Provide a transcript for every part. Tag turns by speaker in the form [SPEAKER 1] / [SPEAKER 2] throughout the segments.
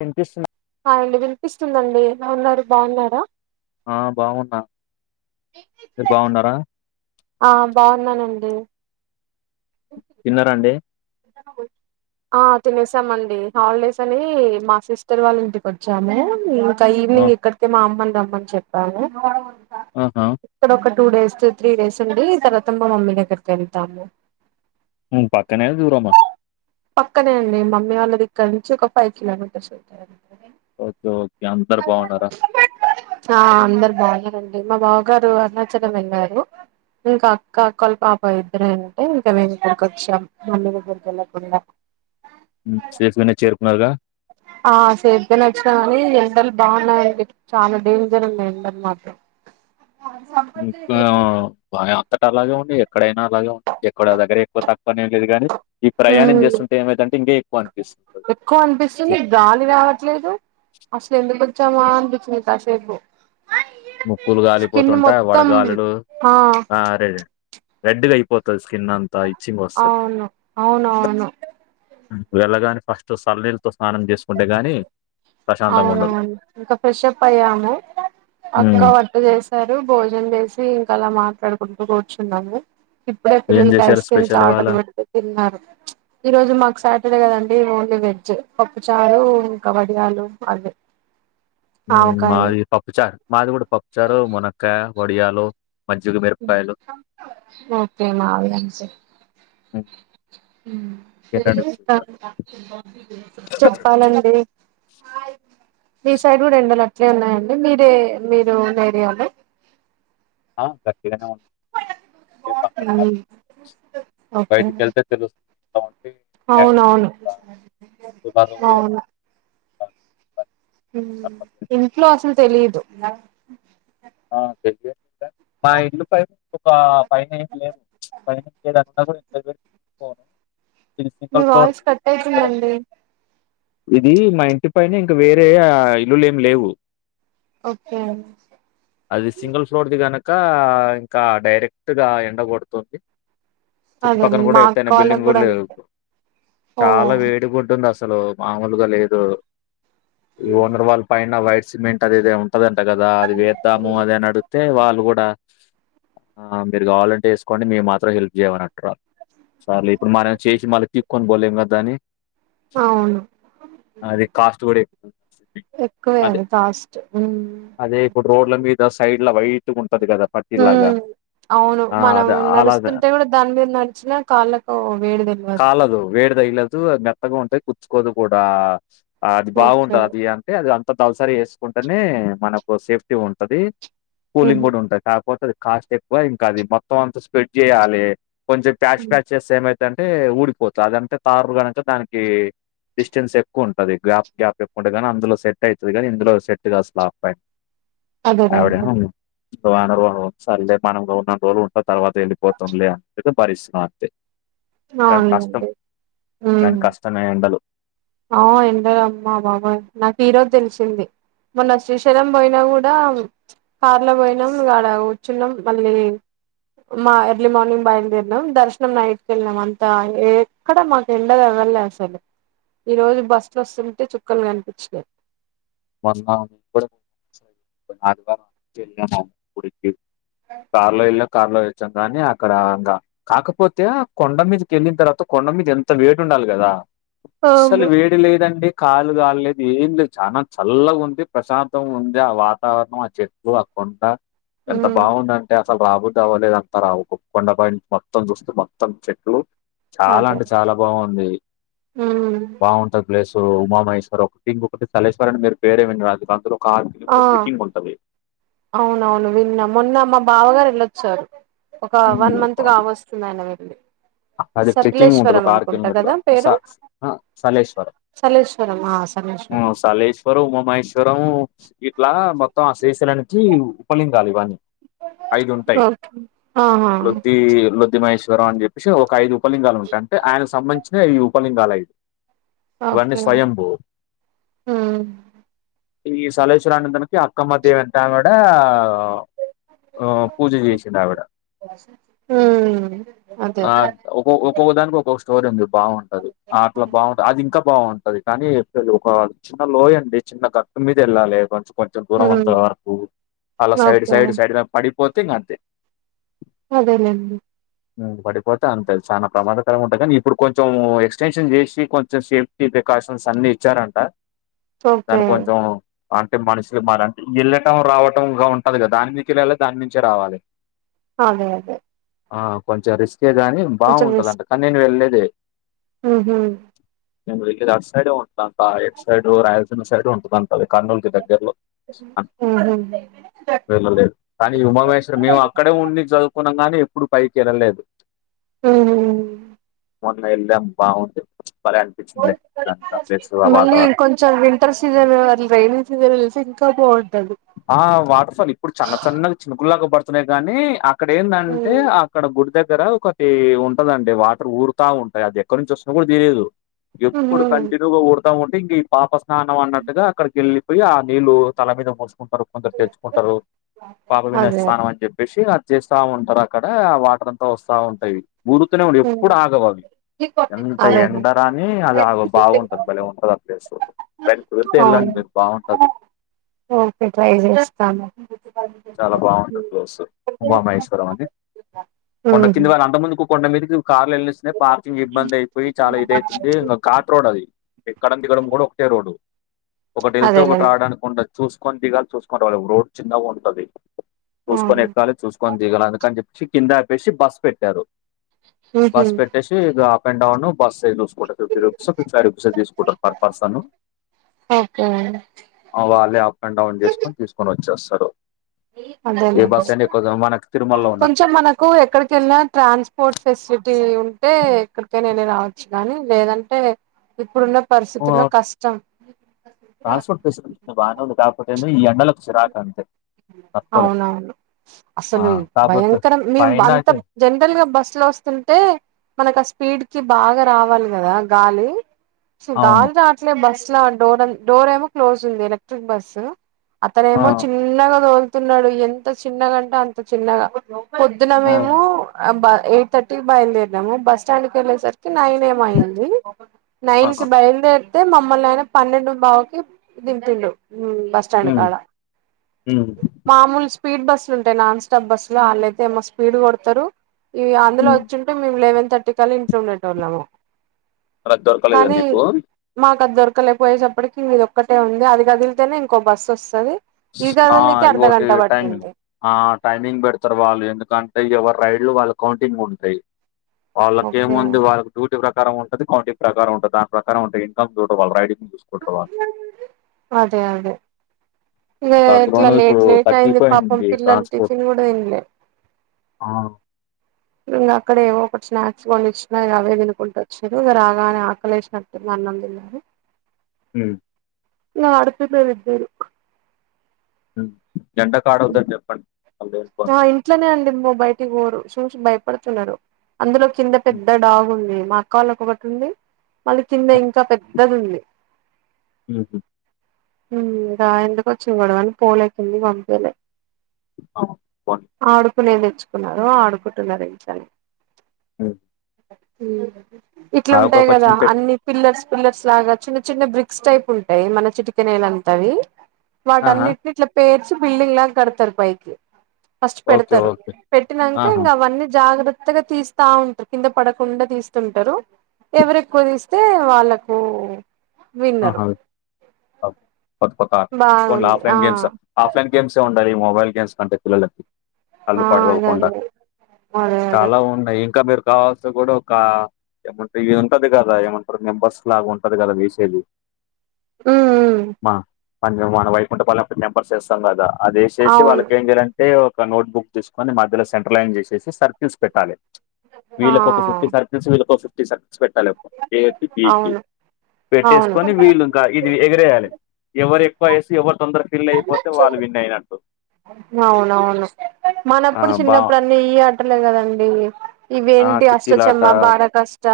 [SPEAKER 1] వినిపిస్తుందా
[SPEAKER 2] అ అండి వినిపిస్తుందండి ఎలా ఉన్నారు బాగున్నారా
[SPEAKER 1] ఆ బాగున్నాను మీరూ బాగున్నారా
[SPEAKER 2] ఆ బాగున్నానండి
[SPEAKER 1] తిన్నారా అండి
[SPEAKER 2] తిన్నామ్ ఆ తినేసామండి హాలిడేస్ అని మా సిస్టర్ వాళ్ళ ఇంటికి వచ్చాము ఇంకా
[SPEAKER 1] ఆ
[SPEAKER 2] ఈవినింగ్ ఇక్కడిక మా అమ్మని రమ్మని చెప్పాను
[SPEAKER 1] ఆహా
[SPEAKER 2] ఇక్కడ ఒక టూ డేస్ త్రీ డేస్ ఉండి తర్వాత మా మమ్మీ దగ్గరికి వెళ్తాము
[SPEAKER 1] పక్కనే దూరమా
[SPEAKER 2] పక్కనే అండి మమ్మీ వాళ్ళ దగ్గర నుంచి ఒక ఫైవ్ కిలోమీటర్స్ ఉంటాయండి
[SPEAKER 1] ఓకే ఓకే అందరు బాగున్నారా
[SPEAKER 2] ఆ అందరు బాగున్నారండి మా బావగారు అరుణాచలం వెళ్ళారు ఇంకా అక్క అక్కోళ్ల పాప ఇద్దరే ఉంటే ఇంకా మేము ఇక్కడికి వచ్చాం మమ్మీ దగ్గరికి వెళ్ళకుండా
[SPEAKER 1] సేఫ్ గానే చేరుకున్నారుగా
[SPEAKER 2] ఆ సేఫ్గానే వచ్చాను కాని ఎండలు బాగున్నాయండి చాలా డేంజర్ ఉంది ఎండలు మాత్రం
[SPEAKER 1] ఊ ఇంకా బా అంతట అలాగే ఉన్నాయి ఎక్కడైనా అలాగే ఉన్నాయి ఎక్కడ దగర ఎక్కువ తక్కువని ఏం లేదు కాని ఈ ప్రయాణం
[SPEAKER 2] ఉమ్
[SPEAKER 1] చేస్తుంటే ఏమైదంటే ఇంక ఎక్కువ అనిపిస్తుంటుంది
[SPEAKER 2] ఎక్కువ అనిపిస్తుంది గాలి రావట్లేదు అసలు ఎందు కోచ్చామా అనిపిస్తుంది కాసేపు
[SPEAKER 1] ముక్కులు
[SPEAKER 2] స్కిన్
[SPEAKER 1] గాలిపోతుంటాయి
[SPEAKER 2] మొత్తం
[SPEAKER 1] వడగాలులు ఆ రే రే రెడ్గా అయిపోతుంది స్కిన్ అంతా ఇచ్చింగ్ వస్తుంది
[SPEAKER 2] అవును అవునవును
[SPEAKER 1] వెళ్ళగాని ఫస్ట్ సల్లనీళ్ళతో స్నానం చేసుకుంటే గాని ప్రశాంతంగా ఉండదు
[SPEAKER 2] అవునవును ఇంకా ఫ్రెష్ప్ అయ్యాము
[SPEAKER 1] ఉమ్,
[SPEAKER 2] అక్క చేశారు భోజనం చేసి ఇంకా అలా మాట్లాడుకుంటూ కూర్చున్నాము ఇప్పుడే
[SPEAKER 1] ఏం
[SPEAKER 2] పిల్లలకి
[SPEAKER 1] చేశారు
[SPEAKER 2] ఐస్ క్రీమ్స్
[SPEAKER 1] స్పెషల్ ఇవాళ
[SPEAKER 2] ఆర్డర్ పెడితే తిన్నారు ఈ రోజు మాకు సాటర్డే కదండి ఓన్లీ వెజ్ పప్పు చారూ ఇంకా వడియాలు అదే
[SPEAKER 1] మాది పప్పుచారు మాది కూడా పప్పుచారు మునక్కయ వడియాలు మజ్జిగ మిరపకాయలు.
[SPEAKER 2] ఓకే మాది కూడా సేమ్
[SPEAKER 1] హ్మ్. తినండి
[SPEAKER 2] ఆ
[SPEAKER 1] విశేషాలు.
[SPEAKER 2] చెప్పాలండి మీ సైడ్ గూడా ఎండాల అట్లే ఉన్నాయండి మీరే మీరు ఉన్న ఏరియా అండి
[SPEAKER 1] ఆ గట్టిగనే ఉన్నాయి ఏం తక్కువ
[SPEAKER 2] ఉమ్
[SPEAKER 1] లేదు బైటి
[SPEAKER 2] ఓకే
[SPEAKER 1] కేల్తే ఎండలు
[SPEAKER 2] అవునవును,
[SPEAKER 1] తులాలో
[SPEAKER 2] అవును
[SPEAKER 1] వేసుంటారు.
[SPEAKER 2] ఇంట్లో అసలు తెలీదు.
[SPEAKER 1] [inaudible] మా ఇండ్లు పైపు ఒక ఫైవ్ నైన్ ఇంచ్లు అట్లాగే ఉండని [inaudible]
[SPEAKER 2] మీ వాయిస్ కట్ అయితుందండి.
[SPEAKER 1] ఇది మా ఇంటి పైనే ఇంక వేరే ఆ ఇల్లులు ఏమి లేవు.
[SPEAKER 2] ఓకే.
[SPEAKER 1] అది సింగిల్ ఫ్లోర్ది గనక ఇంకా డైరెక్ట్ గా ఎండ కొడుతుంది.
[SPEAKER 2] అదే
[SPEAKER 1] చుట్టుపక్కన కూడా
[SPEAKER 2] మా అక్క
[SPEAKER 1] ఎత్తైన బిల్డింగ్
[SPEAKER 2] వాళ్ళకి
[SPEAKER 1] గూడ
[SPEAKER 2] కూడా
[SPEAKER 1] లేదు
[SPEAKER 2] అంతే ఓ
[SPEAKER 1] చాలా వేడిగా ఉంటుంది అసలు. అసలు మామూలుగా లేదు. ఓనర్ వాళ్ళ పైన వైట్ సిమెంట్ అది ఏదో ఉంటు దంట కదా అది వేద్దాము అదే అడు గీతే వాళ్ళు కూడా ఆ మీరు కావాలంటే వేసుకొండి మేము హెల్ప్ చేయమని అంటున్నారు. సరే ఇప్పుడు మనం చేసి మళ్ళీ పీక్కోని పోలేం కదా దాన్ని
[SPEAKER 2] అవును.
[SPEAKER 1] అది కాస్ట్ గూడా ఎక్కువ.
[SPEAKER 2] ఎక్కువే
[SPEAKER 1] అదే
[SPEAKER 2] అది కాస్ట్. మ్
[SPEAKER 1] అదే ఇప్పుడు రోడ్ల మీద సైడ్ల వైట్ ఉంటాది కదా పట్టిలాగ
[SPEAKER 2] ఉమ్. అవును మనం నడుస్తుంటే కూడా దాని మీద నడిచినా కాళ్ళకు వేడి తెల్వదు.
[SPEAKER 1] కాలదు వేడి తగిలదు మెత్తగా ఉంటాయి. కుచ్చుకోదు కూడా అది
[SPEAKER 2] ఓకే
[SPEAKER 1] బాగుంటంది అది అది అంత దలసరి వేసుకుంటేనే మనకు సేఫ్టీ ఉంటది. కూలింగ్
[SPEAKER 2] ఉహు.
[SPEAKER 1] కూడా ఉంటది. కా పోతాది. కాస్ట్ ఎక్కువ ఇంకాది మొత్తం అంత స్ప్రెడ్ చేయాలి కొంచెం ప్యాచ్
[SPEAKER 2] ఉమ్.
[SPEAKER 1] ప్యాచ్ చే చేస్తే ఏమైతాది అంటే ఊడిపోతాది. అదంటే తారు కనుక దానికి డిస్టెన్స్ ఎక్కువు ఉంటాది.. గ్యాప్ గ్యాప్ ఎక్కువగానీ అందులో సెట్ ఐతాది. కానీ ఇందులో సెట్గాదు అసలు స్లాబ్ పైన
[SPEAKER 2] అదేనండి
[SPEAKER 1] అవిడేమో వారం వారం వస్తుంటే మనం ఉన్నన్ని రోజులు ఉంటాది. తర్వాత వెళ్ళిపోతుందిలే అనుకుంటా భరిస్తాంది. కానీ కష్టం.
[SPEAKER 2] అవునండి
[SPEAKER 1] కానీ
[SPEAKER 2] ఉమ్
[SPEAKER 1] కష్టమే ఎండలు.
[SPEAKER 2] ఆ ఎండ అమ్మా బాబాయ్ నాకు ఈరోజు తెలిసింది. మొన్న శ్రీశైలం పోయినా గూడా కార్ లో పోయినాం ఆడ కూర్చున్నాం మళ్ళీ మా ఎర్లీ మార్నింగ్ బయలుదేరినాం దర్శనం నైట్కి వెళ్లినాం అంతా ఏ అక్కడ మాకు ఎండ తగల్లే అసలు. ఈ రోజు బస్సులో వస్తుంటే చుక్కలు కనిపించినాయి.
[SPEAKER 1] వస్తావు [inaudible] కార్లో వెళ్ళి కార్లో వచ్చాం కానీ అక్కడా ఇంకా కాకపోతే ఆ కొండ మీదకేళ్ళిన తర్వాత కొండ మీద ఎంత వేడి ఉండాలి కదా? అస్సలు
[SPEAKER 2] అవును
[SPEAKER 1] వేడి లేదండి, కాళ్లు కాల్లేదు. ఏం లేదు చానా చల్లగా ఉంది ప్రశాంతంగా ఉంది ఆ వాతావరణం ఆచెట్లు ఆ కొండ ఎంత
[SPEAKER 2] ఉమ్
[SPEAKER 1] బావుందంటే అసలు రాబుద్ది అవ్వలే అంతా రావు. ఒక కొండపై మొత్తం చూస్తే మొత్తం చెట్లు. చాలా
[SPEAKER 2] అదే
[SPEAKER 1] అంటే చాలా బావుంది.
[SPEAKER 2] ఉమ్
[SPEAKER 1] బావుంటాది. ప్లేస్లు ఉమామహేశ్వర్ ఒకటి ఇంకొకటి సలేశ్వర్ అని మీరు పేరే అందులో కారు
[SPEAKER 2] ఆ
[SPEAKER 1] ట్రేకింగ్ ఉంటాది.
[SPEAKER 2] అవునవును విన్నా, మొన్న మా బావగారు వెళ్ళొచ్చారు. ఒక వన్
[SPEAKER 1] ఉమ్,
[SPEAKER 2] మంత్ కావోస్తుంది ఆయన వెళ్ళి.
[SPEAKER 1] అది ట్రెకింగ్ ఉంటది
[SPEAKER 2] సకలేశ్వరం
[SPEAKER 1] ఒక ఆరు
[SPEAKER 2] అనుకుంటా
[SPEAKER 1] కిలోమీటర్
[SPEAKER 2] కదా
[SPEAKER 1] స సలేేశ్వర [unintelligible]
[SPEAKER 2] సలేేశ్వరమ సలేేశ్వరం
[SPEAKER 1] [unintelligible] మహేశ్వరం ఇట్ల మొత్తం ఆ శ్రీ [unintelligible] ఉపలింగాలు ఇవన్నీ ఐదు ఉంటాయ్
[SPEAKER 2] ఉ
[SPEAKER 1] [unintelligible] మహేశ్వరం అని చెప్పేసి ఒక ఐదు ఉపలింగాలు ఉంటాయి అంటే ఆయన సంబంధి [unintelligible] ఈ ఉపలింగాలు [unintelligible] ఇవన్నీ
[SPEAKER 2] ఓకే
[SPEAKER 1] స్వయంభో
[SPEAKER 2] ఉమ్
[SPEAKER 1] ఈ సలేేశ్వరనందానికి అక్కమ్మ [unintelligible] ఆ పూజ చేసింది ఆవిడ
[SPEAKER 2] హు
[SPEAKER 1] ఆ ఒకో ఒక్కొ దానికి ఒక్కొక్క స్టోరీ ఉంది బాగుంటది అట్ల బాగుంటంది అది ఇంకా బాగుంటది కానీ ఒక చిన్న లోయండి చిన్న గట్టు మీద ఎళ్ళాలి కొంచెం కొంచెం దూరం అంత
[SPEAKER 2] ఉమ్
[SPEAKER 1] వరకు అల సైడ్
[SPEAKER 2] ఓకే
[SPEAKER 1] సైడ్ సైడ్ద పడిపోతే ఇంగ అంతే
[SPEAKER 2] అదేలేండి
[SPEAKER 1] పడిపోతే అంతే చాల ప్రమాదకరంగా ఉంటుంది కానీ ఇప్పుడు కొంచెం ఎక్స్టెన్షన్ చేసి కొంచెం సే ప్రికాషన్స్ అన్ని ఇచ్చారంట
[SPEAKER 2] ఓకే
[SPEAKER 1] దాన్ని కొంచెం అంటే మనుషులు మరి అంటే వెళ్ళటం రావటం ఉంటుంది కదా దాని నునికి వెళ్ళలి దాని నుంచే రావాలి
[SPEAKER 2] అదే అదే
[SPEAKER 1] ఆ కొంచెం రిస్కే గాని బాగుంటది అంట కానీ నేను వెళ్లేదే
[SPEAKER 2] ఉహ
[SPEAKER 1] [unintelligible] ఇది అట్ సైడ్ ఉంట అంతా ఎడ్ సైడు రాయలసీమ సైడ్ ఉంటుంది అంత అ కర్నూల్కి దగ్గర్లో
[SPEAKER 2] ఉహు
[SPEAKER 1] [unintelligible] కానీ ఉమామేశ్వర్ మేము అక్కడే ఉండి చదువుకున్న గానీ ఎప్పుడు పైకి వెళ్ళలేదు
[SPEAKER 2] ఉ
[SPEAKER 1] మొన్న వెళ్ళాం బలే అనిపించింది [unintelligible]
[SPEAKER 2] మళ్ళీ
[SPEAKER 1] వాతావరణం
[SPEAKER 2] [unintelligible] వింటర్ సీజన్ వా రైనీ సీజన్ [unintelligible] ఇంకా బాగుంటది
[SPEAKER 1] ఆ వాటర్ఫాల్ ఇప్పుడు చిన్నచన్న చిన్నకుల్లాగ పడుతున్నాయి కాని అక్కడ ఎందంటే
[SPEAKER 2] ఉమ్,
[SPEAKER 1] అక్కడ గుడి దగ్గర ఒక ఉంటదండి వాటర్ ఊరుత ఉంటాయి అది ఎక్కడ నుంచి వస్తుందో కూడ తెలియదు ఎప్పుడు
[SPEAKER 2] ఉహు
[SPEAKER 1] కంటిన్యూగా ఊడతా ఉంటే ఇంక ఈ పాప స్నానం అన్నట్టుగా అక్కడికెళ్ళి పోయి ఆ నీళ్ళలు తల మీద మూసుకుంటారు కొందరు తెచ్చుకుంటారు పాప [unintelligible]
[SPEAKER 2] అదే
[SPEAKER 1] స్థానం
[SPEAKER 2] అదే
[SPEAKER 1] అని చెప్ సి అది చేస్త ఉంటారు అక్కడ వాటర్ అంత వస్తా ఉంటాయి ఊరుతూనే ఉ
[SPEAKER 2] ఉమ్,
[SPEAKER 1] ఎప్పుడు ఆగవవి ఎంత
[SPEAKER 2] అదే అదే.
[SPEAKER 1] ఎండరాని [unintelligible] బాగుంటది భలే ఉంటది ఆ ప్లేస్ ఎప్పుడైన కుదిరితే వెళ్ళండి మీరు బాగుంటది
[SPEAKER 2] ఒకే ట్రై చేస్తాను
[SPEAKER 1] చాల బాగుంటది ప్లేస్ ఉమామహేశ్వరం అని కొండ
[SPEAKER 2] ఉహు
[SPEAKER 1] కింది వాళ్ళ అంత ముందు కొండ మీద కార్లు వెళ్స్తున్నాయి పార్కింగ్ ఇబ్బంది అయిపోయి చాల ఇది అయితుంది కాట్ రోడ్ అది ఎక్కడం దిగడం ఒకటే రోడ్ ఒకటి వెళ్తే ఒకటి
[SPEAKER 2] అదేలేండి
[SPEAKER 1] రావడానికి చూసుకొని దిగాలి చూసుకోని [unintelligible] వాళ్ళ రోడ్ చిన్నగా ఉంటది
[SPEAKER 2] అవును
[SPEAKER 1] చూకొని ఎక్కలి చూసు [unintelligible] అందుకని చెప్పసి కింద ఆపేసి బస్ పెట్టారు
[SPEAKER 2] ఉహు
[SPEAKER 1] బస్ పెట్ ఇది up and down [unintelligible] fifty రూపెసో [unintelligible] per person
[SPEAKER 2] okay అండి
[SPEAKER 1] వాళ్ళే అప్ అండ్ డౌన్ చేసుకొని తీసుకొని వచ్చేస్తారు
[SPEAKER 2] అదే
[SPEAKER 1] ఏ బస్ అయినా
[SPEAKER 2] లెండి
[SPEAKER 1] ఎక్కువ మనకి తిరుమలలో ఉన్నట్టు
[SPEAKER 2] కొంచెం మన హో ఎక్కడికిెళ్ళినా ట్రాన్స్పోర్ట్ ఫెసిలిటీ ఉంటే ఎక్కడికైన నే రావచ్చు గానీ లేదంటే ఇప్పుడున్న పరిస్థితుల్లో కష్టం
[SPEAKER 1] ట్రాన్స్పోర్ట్ ఫెసిలిటీ బాగా ఉంది కాకపోతే ఈ ఎండలకు చిరాకు అంతే తట్టుకోలేం
[SPEAKER 2] అవునవును
[SPEAKER 1] ఆ
[SPEAKER 2] అసలు
[SPEAKER 1] కాకపోతే
[SPEAKER 2] భయంకరం మేము
[SPEAKER 1] పైన
[SPEAKER 2] అంత
[SPEAKER 1] అయితే
[SPEAKER 2] జనరల్ గా బస్సు లో వస్తుంటే మనకు ఆ స్పీడ్ కి బాగా రావాలి కదా గాలి కొంచెం
[SPEAKER 1] అవును
[SPEAKER 2] గాలి రాట్లే బస్సు డోర్ డోర్ ఏమో క్లోజ్ ఉంది ఎలక్ట్రిక్ బస్సు అతనే
[SPEAKER 1] ఆ
[SPEAKER 2] ఏమో చిన్నగా దోలుతున్నాడు ఎంత చిన్నగాంటే అంత చిన్నగా పొద్దున
[SPEAKER 1] ఆ
[SPEAKER 2] మేము అబ ఎయిట్ థర్టీ బయలుదేరినాము బస్ స్టాండ్కి వెళ్ళేసరికి నైన్ ఏం అయ్యింది నైన్ కి
[SPEAKER 1] ఆహా
[SPEAKER 2] బయలుదేరితే మమ్మల్ని ఆయన పన్నెండు బావు కి దింపిండు హ్మ్మ్ బస్
[SPEAKER 1] హు
[SPEAKER 2] స్టాండ్ కాడ
[SPEAKER 1] హ్మ్మ్
[SPEAKER 2] మామూలు స్పీడ్ బస్సులు ఉంటాయి నాన్ స్టాప్ బస్సులు వాళ్ళ అయితే ఏమో స్పీడ్ కొడతారు ఇగ అందులో
[SPEAKER 1] ఉమ్.
[SPEAKER 2] వచ్చింటే మేము లెవెన్ థర్టీ కల్లా ఇంట్లోఉండేటోళ్లము
[SPEAKER 1] అలా దొరకలేదా మీకు
[SPEAKER 2] మాకు అది దొరకలేకపోయేసప్పటికి ఇంక ఇది ఒక్కటే ఉంది అది కదిలితేనే ఇంకో బస్సు వస్తది ఇది
[SPEAKER 1] ఆ
[SPEAKER 2] కదలనీకి
[SPEAKER 1] ఇంగోటి
[SPEAKER 2] అర్ధగంట
[SPEAKER 1] టైమ్
[SPEAKER 2] పట్టింది
[SPEAKER 1] ఆ టైమింగ్ పెడతారు వాళ్ళు ఎందుకంటే ఎవరు రైడ్ లో వాళ్ళు కౌంటింగ్ ఉంటాయి
[SPEAKER 2] ఓకే
[SPEAKER 1] వాళ్ళకేముంది వాళ్ళకి డ్యూటీ ప్రకారం ఉంటది కౌంటింగ్ ప్రకారం ఉంటుంది దాని ప్రకారం ఉంటే ఇన్కమ్ చూళ రైడింగ్ చసుకుంటారు వాళు
[SPEAKER 2] అదే అదే ఇట్లా
[SPEAKER 1] అందులోనూ ఇప్పుడు
[SPEAKER 2] లేట్ లేట్ అయింది పాపం
[SPEAKER 1] తగ్గిపోయింది
[SPEAKER 2] పిల్లలు
[SPEAKER 1] ట్రాన్స్పోర్ట్
[SPEAKER 2] టిఫిన్ కూడా తనలే
[SPEAKER 1] ఆ
[SPEAKER 2] ఇంకా అక్కడ ఏవో ఒకటి స్నాక్స్ కొన్ని ఇచ్చినా ఇగ అవే తినుకుంటు వచ్చారు ఇక రాగానే ఆకలేసినట్టుంది అన్నం తిన్నారు
[SPEAKER 1] ఉమ్
[SPEAKER 2] న ఆడుతున్నారు ఇద్దరూ
[SPEAKER 1] ఎండకాడొద్దని చెప్పండి [inaudible]
[SPEAKER 2] ఇట్లనే అండి బయటికి పోరు చూసి భయపడుతున్నారు అందులో కింద
[SPEAKER 1] ఉమ్,
[SPEAKER 2] పెద్ద డాగ్ ఉంది మా క్కాల కొకటి ఉంది మళ్ళీ కింద ఇంకా పెద్దది ఉంది
[SPEAKER 1] ఉహూ
[SPEAKER 2] హ్మ్మ్ రా ఎందుకొచ్చిన గొడవని పోలేకిందికి పంపిలే
[SPEAKER 1] ఆ
[SPEAKER 2] ఆడుకునేది తెచ్చుకున్నారు ఆడుకుంటున్నారు ఇంట్లోనే
[SPEAKER 1] ఊ
[SPEAKER 2] ఇట్లా ఉంటాయి కదా
[SPEAKER 1] పెట్
[SPEAKER 2] అన్ని పిల్లర్స్ పిల్లర్స్ లాగా చిన్న చిన్న బ్రిక్స్ టైప్ ఉంటాయి మన చిటికనేల్లంతవి
[SPEAKER 1] ఆహా
[SPEAKER 2] వాటిన్నింటిని ఇట్లా పేర్చి బిల్డింగ్ లా కడతారు పైకి ఫస్ట్
[SPEAKER 1] ఓకే
[SPEAKER 2] పెడతారు
[SPEAKER 1] ఓకే
[SPEAKER 2] పెట్టినాక
[SPEAKER 1] ఆహా
[SPEAKER 2] ఇంకా అవన్నీ జాగ్రత్త త్తగా తీస్తా ఉంటారు కింద పడకుండా తీస్తుంటారు ఎవరు ఎక్కువ తీస్తే వాళ్ళకు విన్నరు
[SPEAKER 1] ఆహా పక్ పక్క ఫోన్ లో
[SPEAKER 2] బాగుంది ఆ
[SPEAKER 1] ఆఫ్లైన్ గేమ్స్ ఆఫ్లైన్ గేమ్స్ ఏ ఉండాల మొబైల్ గేమ్స్ కంటె పిల్లల కి కల్లు
[SPEAKER 2] ఆ అదే
[SPEAKER 1] పాడవకుండా
[SPEAKER 2] అదే అదే అదే
[SPEAKER 1] చాలా ఉన్నాయి ఇంకా మీరు కావాల్స గుడా ఒక ఏమంటారు ఇ ఉంటది కదా ఏమంటారు మెంబర్స్ లాగా ఉంటది కదా వేసేది
[SPEAKER 2] హ్మ్
[SPEAKER 1] మా మ మన వైకుంఠ పాలెం అప్పుడు నంబర్స్ చేస్తాం కదా అదిసేసి
[SPEAKER 2] అవును
[SPEAKER 1] వాళ్ళకి ఏం చేయాలండి తే ఒక నోట్ బుక్ తీసుకొని మధ్యలో సెంట్రలైన్ జేసేసి సర్కిల్స్ పెట్టాలె
[SPEAKER 2] ఆ
[SPEAKER 1] వీళ్ళకి ఒక ఫిఫ్టీ సర్పెస్ వీళ్ళ ఒక ఫిఫ్టీ సర్సెస్ పెట్టాలి ఒక ప్లేయర్ కి ఈకి
[SPEAKER 2] అవును
[SPEAKER 1] పెట్టేసుకొని
[SPEAKER 2] అవును
[SPEAKER 1] వీళ్ళు ఇంకా ఇది ఎగరేయాలి ఎవరు ఎక్కువ ఏసి ఎవర్ తొందర ఫిల్ అయిపోతే వాళ్ళు విన్ అయినట్టు
[SPEAKER 2] అవునవును
[SPEAKER 1] ఆ
[SPEAKER 2] మనప్పుడు
[SPEAKER 1] బా
[SPEAKER 2] చిన్నప్పుడు అన్నీ ఈ ఆటలే కదండి
[SPEAKER 1] ఆ
[SPEAKER 2] ఇవేంటి అష్ట
[SPEAKER 1] చిట్టీలాట
[SPEAKER 2] చెమ్మ బార కష్ట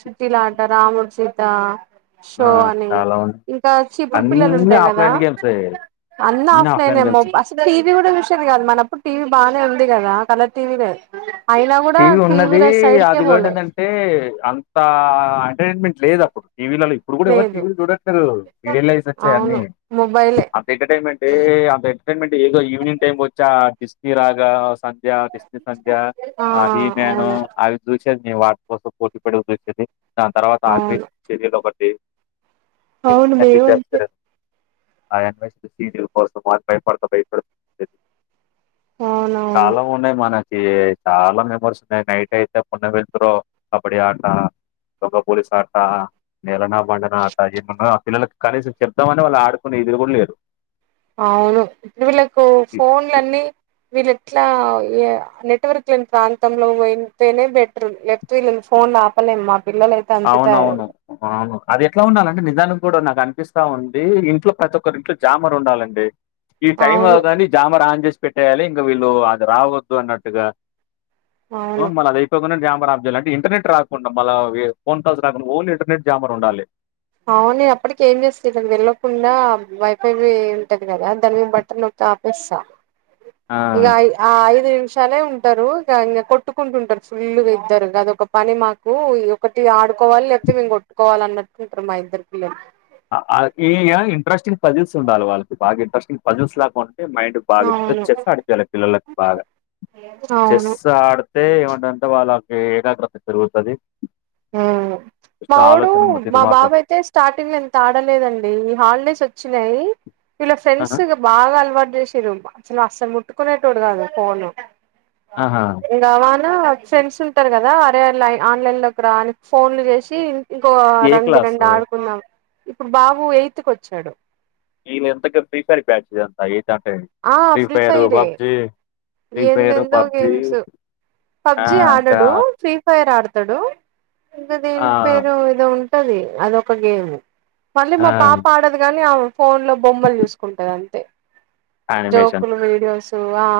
[SPEAKER 2] చుటిలా ఆట రాముడు సీత
[SPEAKER 1] ఆ
[SPEAKER 2] షో అని
[SPEAKER 1] చాలా ఉంది
[SPEAKER 2] ఇంకా చిపురు పిల్లలు
[SPEAKER 1] అన్ని
[SPEAKER 2] ఉంటాయి గదా
[SPEAKER 1] ఆఫ్లైన్ గేమ్స్
[SPEAKER 2] అన్న
[SPEAKER 1] అన్ని
[SPEAKER 2] ఆఫ్లైన్
[SPEAKER 1] గేమ్స్
[SPEAKER 2] మొబ్ అస్ టీవీ కుడా ఉశేది గాదు మనప్పుడు టీవీ బానే ఉంది గదా కలర్ టీవీ లేద్ ఆయినా గూడా టీవీ ల సైడ్క బోలే
[SPEAKER 1] అంటే అంత ఎంటర్టైన్మెంట్ లేదప్పుడు టీవీలలి ఇప్పుడు గూడా ఎవరు
[SPEAKER 2] లేదు
[SPEAKER 1] టీవీలు చూడట్లేదు రీడియలైస్ ఒచ్చాయి అన్నీ
[SPEAKER 2] అవును మొబైలే
[SPEAKER 1] ఎంటర్టైన్మెంట్ ఏ అంత ఎంటర్టైన్మెంట్ ఏదో ఈవినింగ్ టైమ్ వచ్చా ఆ డిస్నీ రాగా సంధ్య డిస్ ఇసంధ్య ఆ హి మ్యాను
[SPEAKER 2] అవును
[SPEAKER 1] అవి చూసేది వాటి కోసం పోర్టీ పె చూసేది దాని తర్వాత అగ
[SPEAKER 2] అవును
[SPEAKER 1] చర్యలు ఒకటి
[SPEAKER 2] అవును మేవంతే
[SPEAKER 1] అ అన్వేచ సీనియర్ కోసం అది భయపడత భయపడుత
[SPEAKER 2] అవునవును
[SPEAKER 1] చాలా ఉన్నాయి మనకి చాలా మెమోరీస్ ఉన్నాయి నైట్ అయితే పున్న వెతురూ కబడ్డీ ఆట ఒక పోలిసాట నెలన బండనాఅత ఎమన్నా పిల్లలకి కనీసం చెప్దామని వాళ్ళు ఆడుకునే ఇదురు గూడ్ లేరు
[SPEAKER 2] అవును ఇపుడు వీళ్ళకు ఫోన్లన్నీ వీళ్ళేట్లా ఇయ నెట్వర్క్ లేని ప్రాంతంలో పోయింతేనే బెటరు లేక్ తిల్లన్ ఫోన్ లాపలేము మా పిల్ల లయిత్
[SPEAKER 1] అవునవును ఆవును అది ఎట్లా ఉండాలండి నిజానికి గూడ నాకు అనిపిస్తా ఉంది ఇంట్లో ప్రతి ఒక్కరి ఇంట్లో జామర్ ఉండాలండి ఈ టైం
[SPEAKER 2] అవును
[SPEAKER 1] అవుతంది జామర్ ఆన్ చేసి పెట్టేయాలి ఇంకా వీళ్ళు అది రావద్దు అన్నట్టుగా అ
[SPEAKER 2] అవును
[SPEAKER 1] మళ్ళ అది అయిపోగనే జామర్ ఆప్ జేయాలా అంటే ఇంటర్నెట్ రాకుండా మళ్ళ వే ఫోన్ కల్స్ రాకు ఓన్ లో ఇంటర్ నెట్ జామర్ ఉండాలి
[SPEAKER 2] అవును నేను అప్పడికి ఏం జేస్త ఇళ్ళకి తెల్వకుండా వైఫై ఉంటది కదా దాని మీద బటన్ నొక్ తాపిస్సా
[SPEAKER 1] ఆ
[SPEAKER 2] ఇగ ఆ ఐదు నిమిషాలే ఉంటారు ఇగ ఇంక కొట్టుకుంటుంటారు ఫుల్గా ఇద్దరు అదొక పని మాక్ కు ఒకటి ఆడుకోవాలి లేకపోతే మేము కొట్టుకోవాలి అన్నట్టుకుంటారు మా ఇద్దరికి పిల్లలు
[SPEAKER 1] ఈ యా ఇంట్రెస్టింగ్ పజిల్స్ ఉండాలి వాళ్ళకి బాగా ఇంట్రెస్టింగ్ పజిల్స్ లాగా ఉంటే మైండ్ బా
[SPEAKER 2] అవును
[SPEAKER 1] చెస్ ఆడిపియల పిల్లలకి బాగా
[SPEAKER 2] అవును
[SPEAKER 1] చెస్ ఆడు తే ఏమంటంటే వాళ్ళకి ఏకాగ్రత జరుగుతది
[SPEAKER 2] హ్మ్ మా వోడు మా
[SPEAKER 1] తిదిమార్తారు
[SPEAKER 2] బాబైతే స్టార్టింగ్ ల ఇంతాడలేదండి ఈ హాలిడేస్ ఒచ్చినయి వీళ్ళ ఫ్రెండ్స్
[SPEAKER 1] ఆహా
[SPEAKER 2] ఇగ బాగలవాట్ జేషీర్రు అసలు అస్సలు ముట్టుకునేటోడు గాదు ఫోను
[SPEAKER 1] ఆహా
[SPEAKER 2] గవానా ఫ్రెండ్స్ ఉంటారు కదా అరేలై ఆన్లైన్ లోకి రాని ఫోన్లు చేసి ఇంకో
[SPEAKER 1] ఏ
[SPEAKER 2] రండి
[SPEAKER 1] క్లాస్
[SPEAKER 2] రండ్ ఆడుకున్నాం ఇప్పుడు బాబు ఎయిత్ కొచ్చాడు
[SPEAKER 1] వీళ ఎంతక ప్రీఫైర్ బ్యాచ్ ఇస్ ఎంతా ఏయితే అంటే
[SPEAKER 2] ఆ ఫ్రీ
[SPEAKER 1] ఫైర్
[SPEAKER 2] ఫైరే
[SPEAKER 1] పబ్జి ఫ్రీ ఫైర్
[SPEAKER 2] ఎందెందో
[SPEAKER 1] పబ్జి
[SPEAKER 2] గేమ్స్
[SPEAKER 1] ఆ
[SPEAKER 2] పబ్జి
[SPEAKER 1] ఇంకా
[SPEAKER 2] ఆడడు ఫీ ఫైర్ ఆడతాడు ఇంకా దీని
[SPEAKER 1] ఆ
[SPEAKER 2] పేరు ఏదో ఉంటది అదొక గేమ్ మళ్ళీ
[SPEAKER 1] ఆ
[SPEAKER 2] మా పాప ఆడదు గాని ఆ ఫోన్ లో బొమ్మలు చూసుకుంటది అంతే
[SPEAKER 1] యానిమేషన్స్
[SPEAKER 2] జోకులు వీడియోస్ ఆ